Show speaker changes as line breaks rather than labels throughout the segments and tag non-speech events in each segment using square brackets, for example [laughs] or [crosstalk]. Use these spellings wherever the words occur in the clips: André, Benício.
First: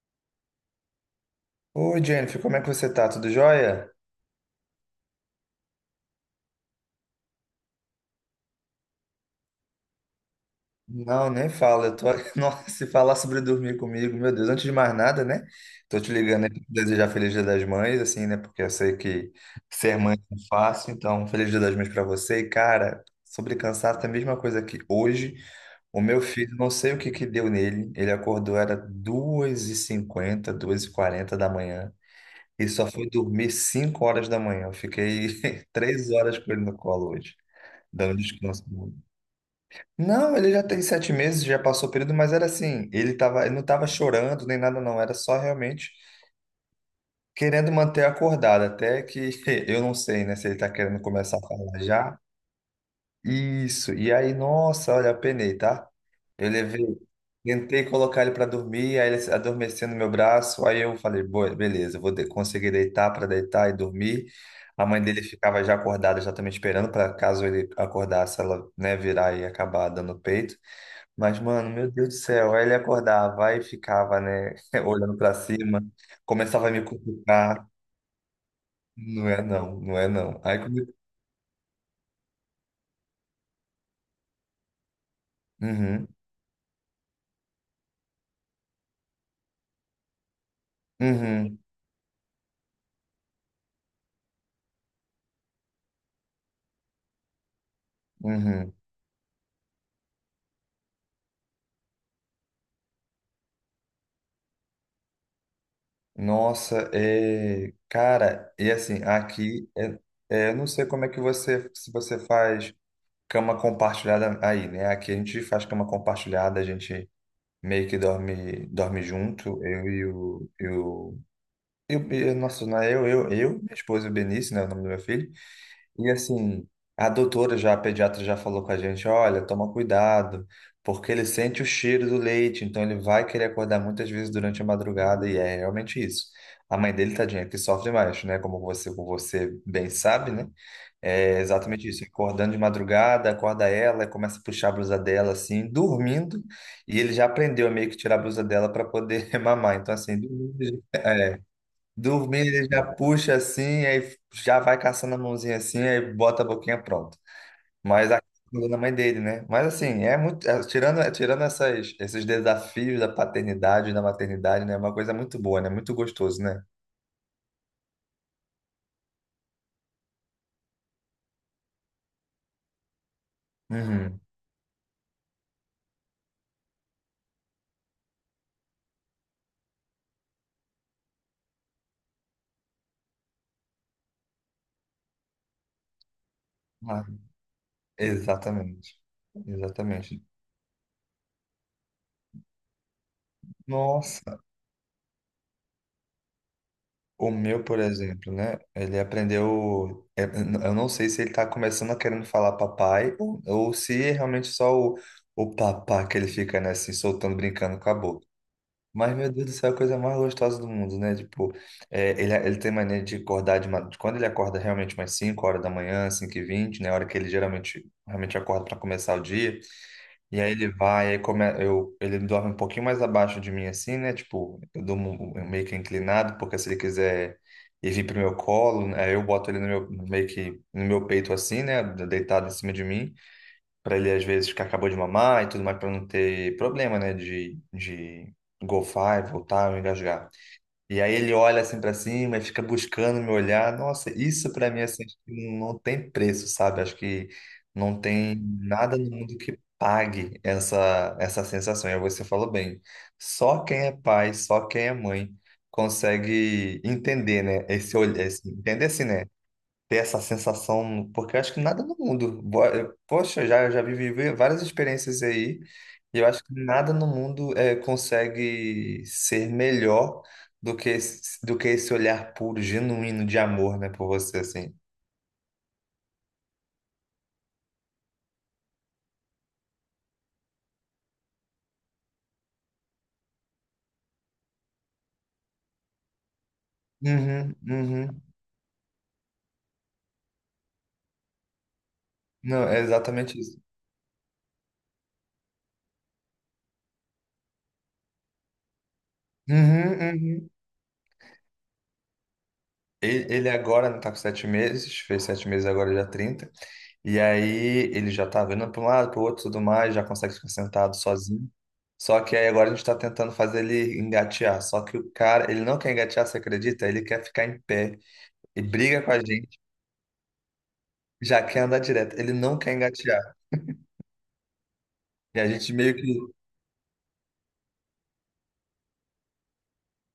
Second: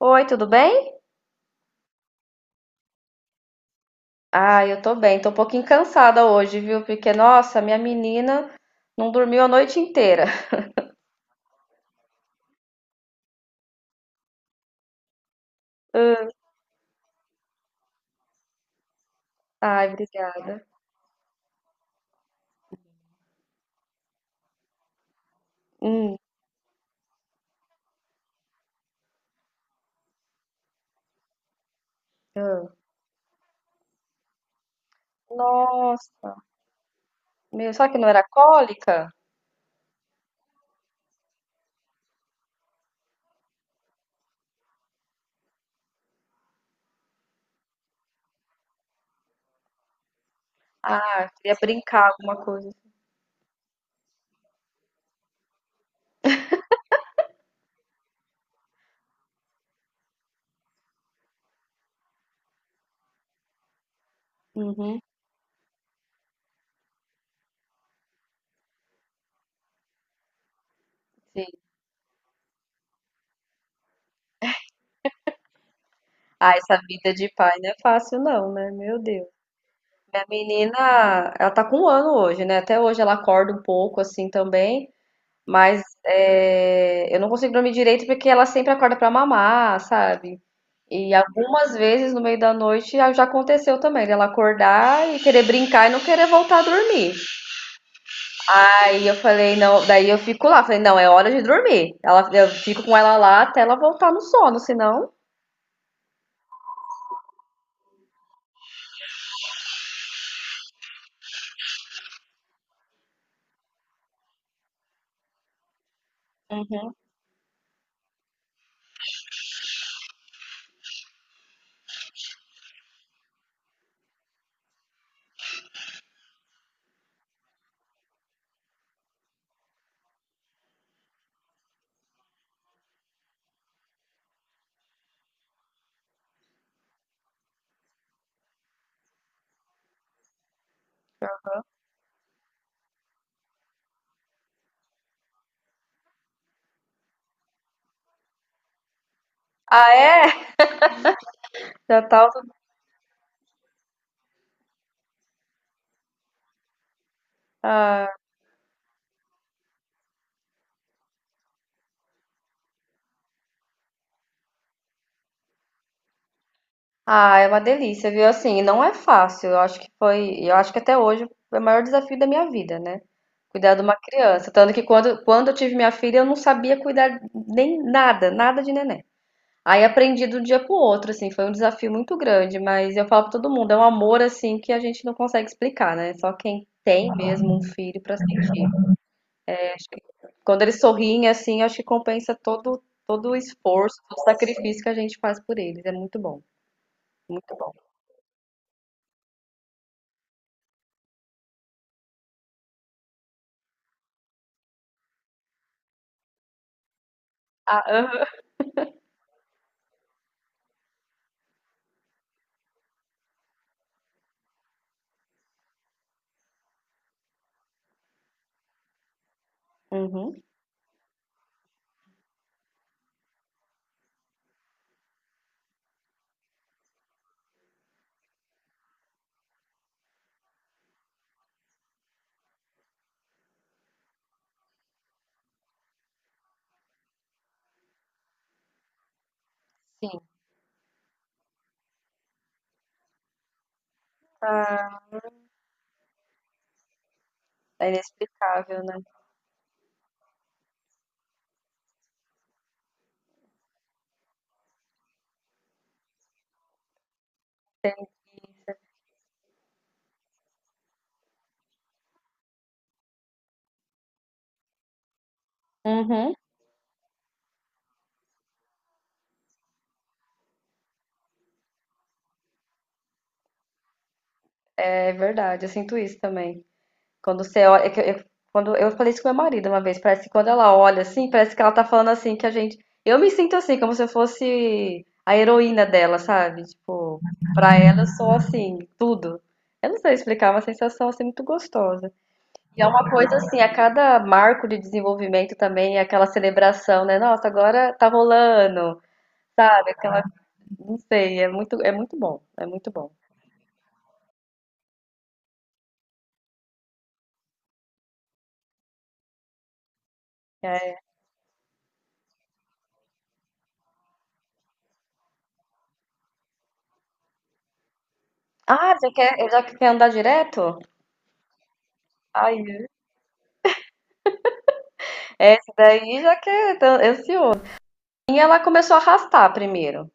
Oi, tudo bem?
Oi, Jennifer, como é que você tá? Tudo jóia?
Ah, eu tô bem. Tô um pouquinho cansada hoje, viu? Porque, nossa, minha menina não dormiu a noite inteira. [laughs]
Não, nem fala. [laughs] Nossa, se falar sobre dormir comigo, meu Deus, antes de mais nada, né? Tô te
Hum.
ligando aí pra te desejar Feliz Dia das Mães, assim, né? Porque eu sei que
Ai,
ser mãe não é
obrigada.
fácil, então Feliz Dia das Mães pra você. E, cara, sobre cansaço, é a mesma coisa que hoje. O
Hum,
meu filho, não sei o que que deu nele, ele acordou, era 2:50, 2:40 da manhã. E
hum.
só foi dormir 5 horas da manhã. Eu fiquei [laughs] 3
Nossa,
horas com ele no colo hoje,
meu, só que não
dando
era
descanso.
cólica?
Não, ele já tem 7 meses, já passou o período, mas era assim, ele não estava chorando nem nada não, era só realmente querendo manter acordado, até que [laughs] eu não sei, né, se ele está querendo
Ah,
começar a
queria
falar
brincar
já.
alguma coisa.
Isso, e aí, nossa, olha, penei, tá? Eu levei, tentei colocar ele para dormir, aí ele adormeceu no meu braço, aí eu falei, "Boa, beleza, eu vou conseguir deitar para deitar e dormir. A
Uhum,
mãe dele ficava já acordada, já também esperando para caso ele acordasse, ela, né, virar e acabar dando peito. Mas,
sim.
mano, meu Deus do céu, aí ele acordava e ficava, né, [laughs] olhando pra cima,
Ah,
começava a
essa
me
vida de pai
cutucar.
não é fácil não, né? Meu Deus.
Não é não, não é
Minha
não.
menina, ela tá com um ano hoje, né? Até hoje ela acorda um pouco assim também. Mas,
Uhum,
eu não consigo dormir direito porque ela sempre acorda pra mamar, sabe. E
uhum,
algumas vezes no meio da noite a já aconteceu também, dela acordar e querer brincar e não querer voltar a dormir.
uhum.
Aí eu falei: "Não", daí eu fico lá, falei: "Não, é hora de dormir". Ela eu fico com ela lá até ela voltar no sono, senão.
Nossa, cara, e assim, aqui, eu não sei como é que você, se você faz cama compartilhada aí, né? Aqui a gente faz cama compartilhada, a
Uhum.
gente meio que dorme junto, eu e o... eu, nossa, não é eu, minha esposa e o Benício, né, o nome do meu filho. E assim, a pediatra já falou com a gente, olha, toma cuidado, porque ele sente o cheiro do leite, então ele vai querer acordar muitas vezes durante a madrugada, e é realmente isso. A mãe dele, tadinha, é que sofre mais, né? Como você bem sabe, né? É exatamente isso. Acordando de madrugada, acorda ela, começa a puxar a blusa dela, assim, dormindo, e ele já aprendeu a meio que tirar a blusa dela para poder [laughs] mamar.
Ah,
Então, assim,
é?
dormindo, [laughs]
Já
dormindo, ele já puxa assim, aí já vai caçando a mãozinha assim, aí bota a boquinha pronto. Mas
tá.
a da mãe dele, né? Mas assim, é muito. tirando esses desafios da paternidade, e da maternidade, né? É uma coisa muito boa, né? Muito gostoso, né?
Ah, é uma delícia, viu? Assim, não é fácil. Eu acho que até hoje foi o maior desafio da minha vida, né? Cuidar de uma
Uhum.
criança. Tanto que quando eu tive minha filha, eu não sabia cuidar nem nada, nada de neném. Aí aprendi do dia pro outro, assim, foi um desafio muito grande, mas eu falo pra todo mundo, é um amor assim que a gente não consegue explicar, né? Só quem
Ah,
tem mesmo um filho pra sentir.
exatamente. Exatamente.
Quando eles sorriem assim, acho que compensa todo o esforço, todo o
Nossa.
sacrifício que a gente faz por eles. É muito bom,
O
muito
meu,
bom.
por exemplo, né? Ele aprendeu. Eu não sei se ele tá começando a querendo falar papai ou se é realmente só o papá que ele fica, né, assim, soltando, brincando com a boca.
Ah.
Mas, meu Deus do céu, é a coisa mais gostosa do mundo, né? Tipo, ele tem mania de acordar de madrugada. Quando ele acorda realmente umas 5 horas da manhã, 5:20, né? A hora que ele geralmente realmente acorda para começar o dia. E
Uhum.
aí ele vai, aí come... eu... Ele dorme um pouquinho mais abaixo de mim, assim, né? Tipo, eu durmo meio que inclinado, porque se ele quiser ir vir pro meu colo, né, aí eu boto ele no meio que no meu peito, assim, né? Deitado em cima de mim, para ele, às vezes, que acabou de mamar e tudo mais, para não ter problema, né? De golfar e voltar ou
Sim.
engasgar. E aí ele olha assim pra cima e fica buscando me olhar. Nossa, isso pra mim
Ah,
assim, acho que não tem preço, sabe? Acho que
é
não tem
inexplicável,
nada
né?
no mundo que pague essa sensação. E aí você falou bem. Só quem é pai, só quem é mãe consegue entender, né? Esse olhar, entender assim, né? Ter essa sensação, porque eu acho que nada no mundo. Poxa, eu já vivi várias experiências aí, e eu
Uhum.
acho que nada no mundo consegue ser melhor do que, do que esse olhar puro, genuíno de amor, né, por você, assim.
É verdade, eu sinto isso também. Quando você olha, quando eu falei isso com meu marido uma vez, parece que quando ela olha assim, parece que ela tá falando assim que a gente, eu me sinto assim, como se eu fosse a heroína dela, sabe? Tipo,
Uhum,
pra ela eu
uhum.
sou assim, tudo. Eu não sei explicar, é uma sensação assim muito gostosa.
Não, é
E é uma coisa
exatamente
assim,
isso.
a cada marco de desenvolvimento também, é aquela celebração, né? Nossa, agora tá rolando,
Uhum,
sabe?
uhum.
Não sei, é muito bom, é muito bom.
Ele agora não tá com 7 meses, fez sete meses agora já trinta. E aí ele já tá vendo para um lado, para o outro, tudo mais, já consegue ficar sentado
É.
sozinho. Só que aí agora a gente está tentando fazer ele engatear. Só que o cara, ele não quer engatear, você acredita? Ele quer ficar em pé e
Ah,
briga com a gente,
já quer andar direto?
já quer andar direto. Ele não
Aí,
quer engatear. E a
essa
gente meio que.
daí já quer, tá ansioso. E ela começou a arrastar primeiro.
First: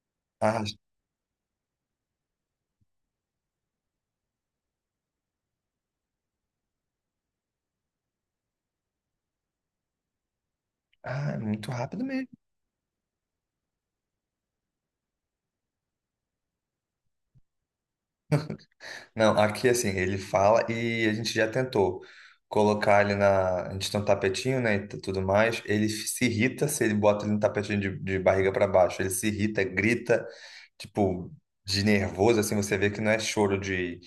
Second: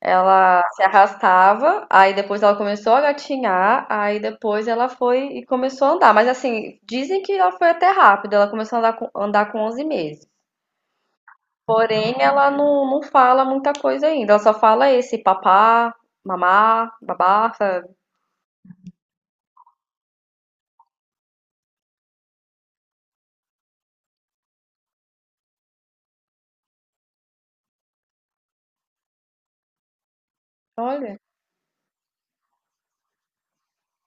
Ela
Ah,
se arrastava, aí depois ela começou a gatinhar, aí depois ela foi e começou a andar. Mas assim, dizem que ela foi até rápido, ela começou a andar com 11 meses.
ah, é muito rápido
Porém,
mesmo.
ela não fala muita coisa ainda, ela só fala esse papá, mamá, babá, sabe?
Não, aqui assim, ele fala e a gente já tentou colocar ele na. A gente tem um tapetinho, né? E tudo mais. Ele se irrita se ele bota ele no tapetinho de barriga para baixo. Ele se irrita, grita.
Olha,
Tipo, de nervoso, assim, você vê que não é choro de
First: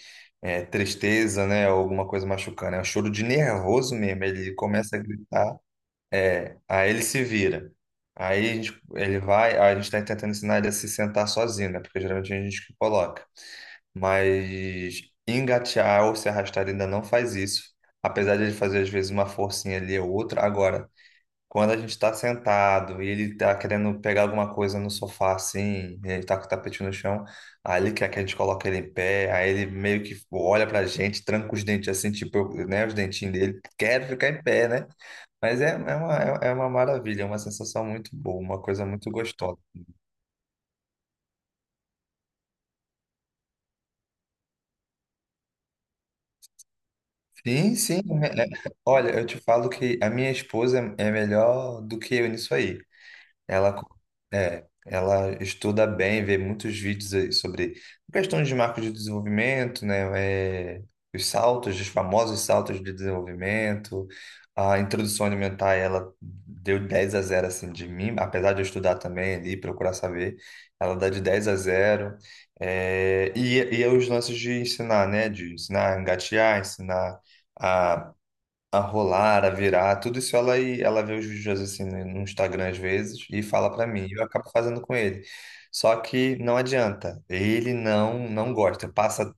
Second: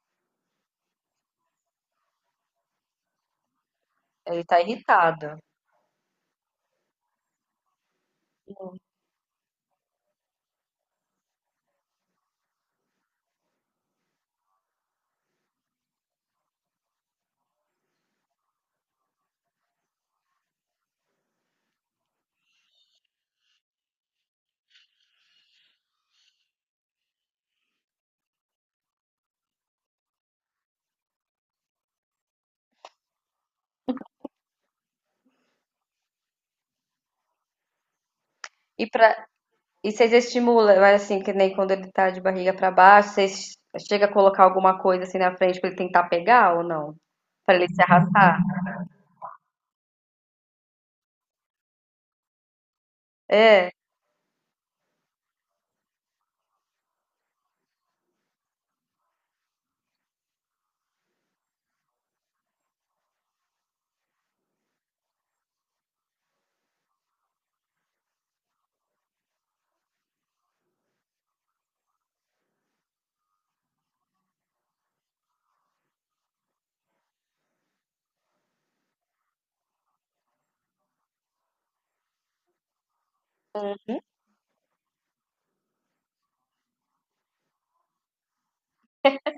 tristeza, né, ou alguma coisa machucando, é um choro de nervoso mesmo.
ele
Ele
tá
começa a
irritado.
gritar, aí ele se vira. Ele vai, a gente está tentando ensinar ele a se sentar sozinho, né, porque geralmente a gente que coloca. Mas engatear ou se arrastar ele ainda não faz isso. Apesar de ele fazer às vezes uma forcinha ali ou outra, agora quando a gente está sentado e ele tá querendo pegar alguma coisa no sofá assim, e ele tá com o tapete no chão, aí ele quer que a gente coloque ele em pé, aí ele meio que olha pra gente, tranca os dentes assim, tipo, né, os dentinhos dele, quer ficar em pé, né? Mas é uma maravilha, é uma sensação muito boa, uma coisa
E
muito
pra.
gostosa.
E vocês estimulam, mas assim, que nem quando ele tá de barriga pra baixo, vocês chega a colocar alguma coisa assim na frente pra ele tentar pegar ou não? Pra ele
Sim,
se
sim.
arrastar?
Olha, eu te falo que a minha esposa é melhor do que eu nisso aí.
É,
Ela, co- ela estuda bem, vê muitos vídeos aí sobre questões de marcos de desenvolvimento, né? é, os saltos, os famosos saltos de desenvolvimento. A introdução alimentar, ela deu 10 a 0 assim, de mim. Apesar de eu estudar também ali, procurar saber, ela dá de 10 a 0. É, e os lances de ensinar, né? De ensinar a engatear, ensinar a rolar, a virar, tudo isso ela vê os vídeos assim no Instagram às vezes e fala pra mim, e eu acabo fazendo com ele. Só que não adianta, ele não gosta. Passa,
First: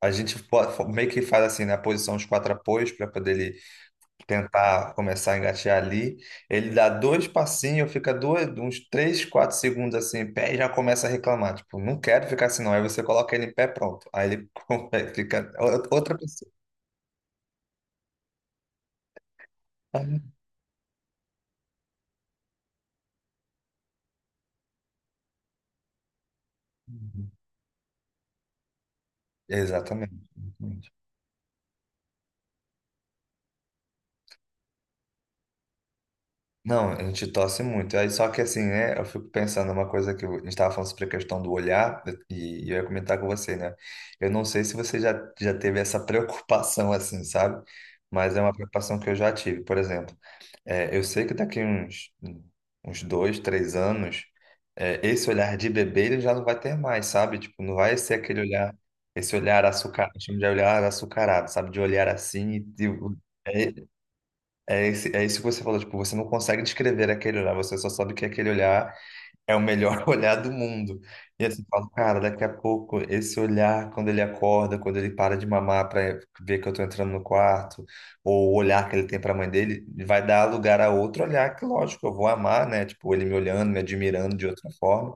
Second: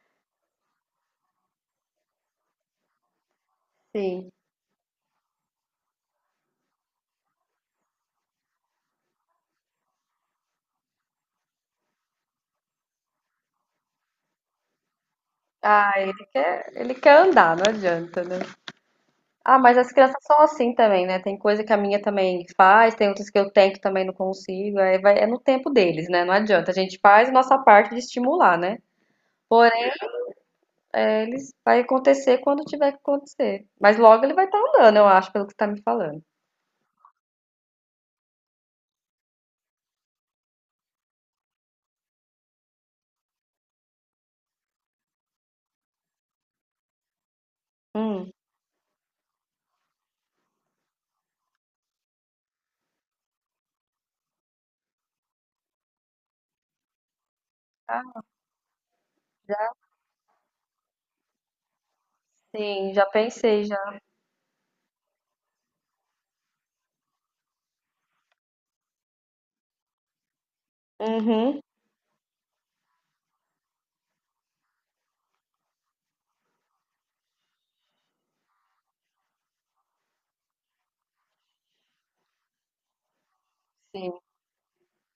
a gente po- fo- meio que faz assim, né, a posição os quatro apoios para poder ele
sim.
tentar começar a engatear ali. Ele dá dois passinhos, fica dois, uns três, 4 segundos assim, em pé e já começa a reclamar, tipo, não quero ficar assim não. Aí você coloca ele em pé, pronto. Aí ele [laughs] fica
Ah,
outra pessoa.
ele quer andar, não adianta, né? Ah, mas as crianças são assim também, né? Tem coisa que a minha também faz, tem outras que eu tento também não consigo. Aí vai, é no tempo deles, né? Não adianta. A gente faz a nossa parte de estimular, né? Porém,
Exatamente.
eles vai acontecer quando tiver que acontecer. Mas logo ele vai estar andando, eu acho, pelo que você tá me falando.
Não, a gente torce muito. Aí, só que assim, né? Eu fico pensando uma coisa que eu- A gente estava falando sobre a questão do olhar, e eu ia comentar com você, né? Eu não sei se você já teve essa [laughs] preocupação, assim, sabe?
Hum.
Mas é uma preocupação que eu já tive. Por exemplo, eu sei que daqui uns 2, 3 anos, esse olhar de bebê ele já não vai ter mais, sabe? Tipo, não vai ser
Ah.
aquele olhar, esse olhar açucarado, chama de olhar açucarado, sabe? De olhar assim
Sim, já pensei já.
e. É, é isso que você falou, tipo, você não consegue descrever aquele olhar, você só sabe que aquele olhar é o melhor [laughs] olhar do mundo. E
Uhum.
assim, eu falo, cara, daqui a pouco, esse olhar, quando ele acorda, quando ele para de mamar para ver que eu tô entrando no quarto, ou o olhar que ele tem para a mãe dele, vai dar lugar a outro olhar que, lógico, eu vou amar, né? Tipo, ele me olhando, me
Sim,
admirando de outra forma,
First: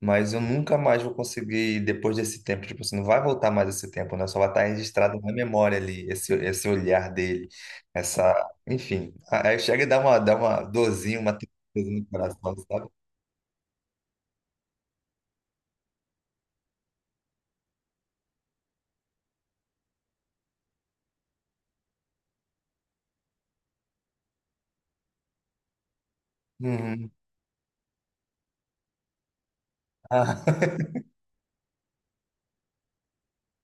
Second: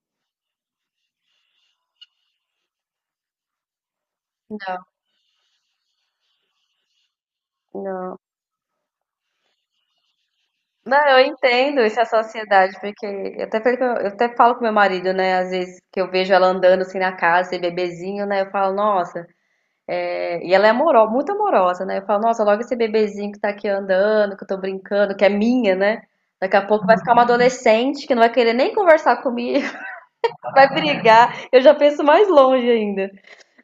mas eu nunca mais vou conseguir, depois desse tempo, tipo assim, não vai voltar mais esse tempo, né? Só vai estar
não.
registrado na memória ali, esse olhar dele,
Não.
essa, enfim. Aí chega e dá uma
Não,
dorzinha,
eu
uma
entendo
tristeza
essa
no coração,
sociedade,
sabe?
porque eu até falo com meu marido, né? Às vezes que eu vejo ela andando assim na casa, esse bebezinho, né? Eu falo, nossa, é... e ela é amorosa, muito amorosa, né? Eu falo, nossa, logo esse bebezinho que tá aqui andando, que eu tô brincando, que é minha, né? Daqui a pouco vai
Uhum.
ficar uma adolescente que não vai querer nem conversar comigo,
Ah,
[laughs] vai
[laughs]
brigar. Eu já penso mais longe ainda.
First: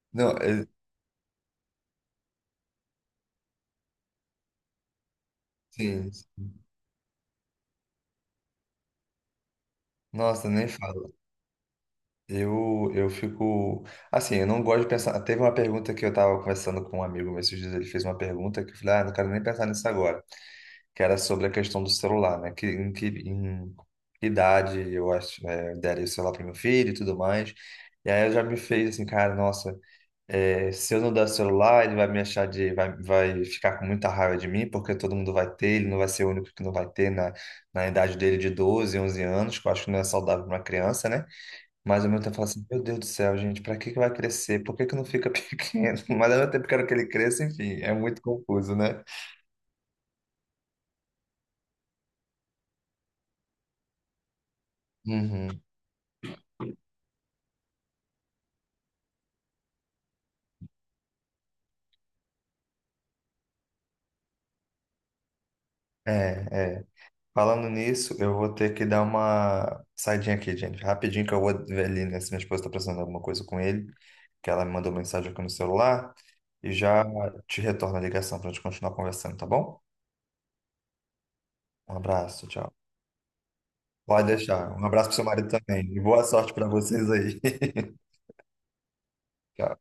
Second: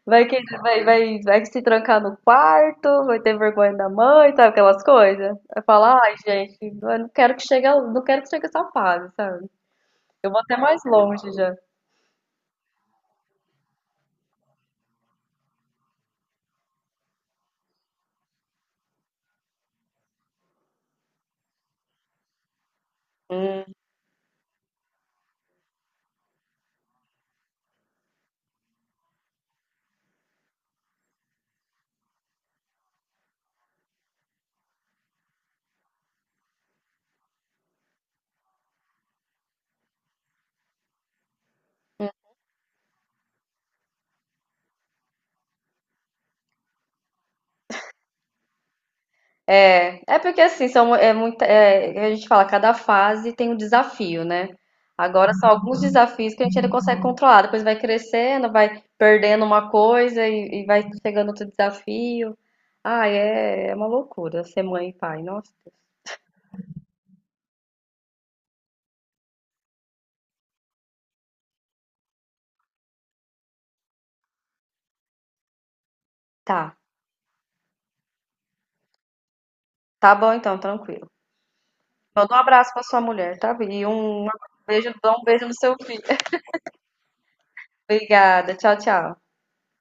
Vai
não,
que, vai se trancar no quarto, vai ter vergonha da mãe, sabe aquelas coisas? Vai falar,
sim.
ai, gente, eu não quero que chegue, ao- não quero que chegue essa fase, sabe? Vou
Nossa,
até
nem
mais
fala.
longe já.
Eu fico. Assim, eu não gosto de pensar. Teve uma pergunta que eu estava conversando com um amigo meu esses dias. Ele fez uma pergunta que eu falei, ah, não quero nem pensar nisso agora. Que era sobre a questão do celular, né? Que, em que
Hum,
em que idade eu acho, daria o celular para meu filho e tudo mais. E aí eu já me fez assim, cara, nossa. É, se eu não der o celular, ele vai me achar de, vai ficar com muita raiva de mim, porque todo mundo vai ter, ele não vai ser o único que não vai ter na idade dele de 12, 11 anos, que eu acho que não é saudável para uma criança, né? Mas ao mesmo tempo eu falo assim, meu Deus do céu, gente, para que que vai crescer? Por que que não fica [laughs] pequeno? Mas ao mesmo tempo quero que ele cresça, enfim, é muito confuso, né?
é. É porque assim, são, é muita, é, a gente fala, cada fase tem um desafio, né? Agora são
Uhum.
alguns desafios que a gente ainda consegue controlar. Depois vai crescendo, vai perdendo uma coisa e vai chegando outro desafio. Ah, é uma loucura ser mãe e pai. Nossa.
É, é. Falando nisso, eu vou ter que dar uma saidinha aqui, gente. Rapidinho que eu vou ver ali, né? Se minha esposa tá precisando de alguma coisa com ele, que ela me mandou mensagem aqui no celular. E
Tá.
já te retorno a ligação pra gente continuar conversando, tá bom?
Tá bom então, tranquilo.
Um
Manda um
abraço,
abraço
tchau.
pra sua mulher, tá? Vi? E um
Pode deixar. Um
beijo,
abraço
dá
pro
um
seu
beijo
marido
no seu
também. E
filho.
boa
[laughs]
sorte pra vocês aí.
Obrigada. Tchau, tchau.
[laughs] Tchau.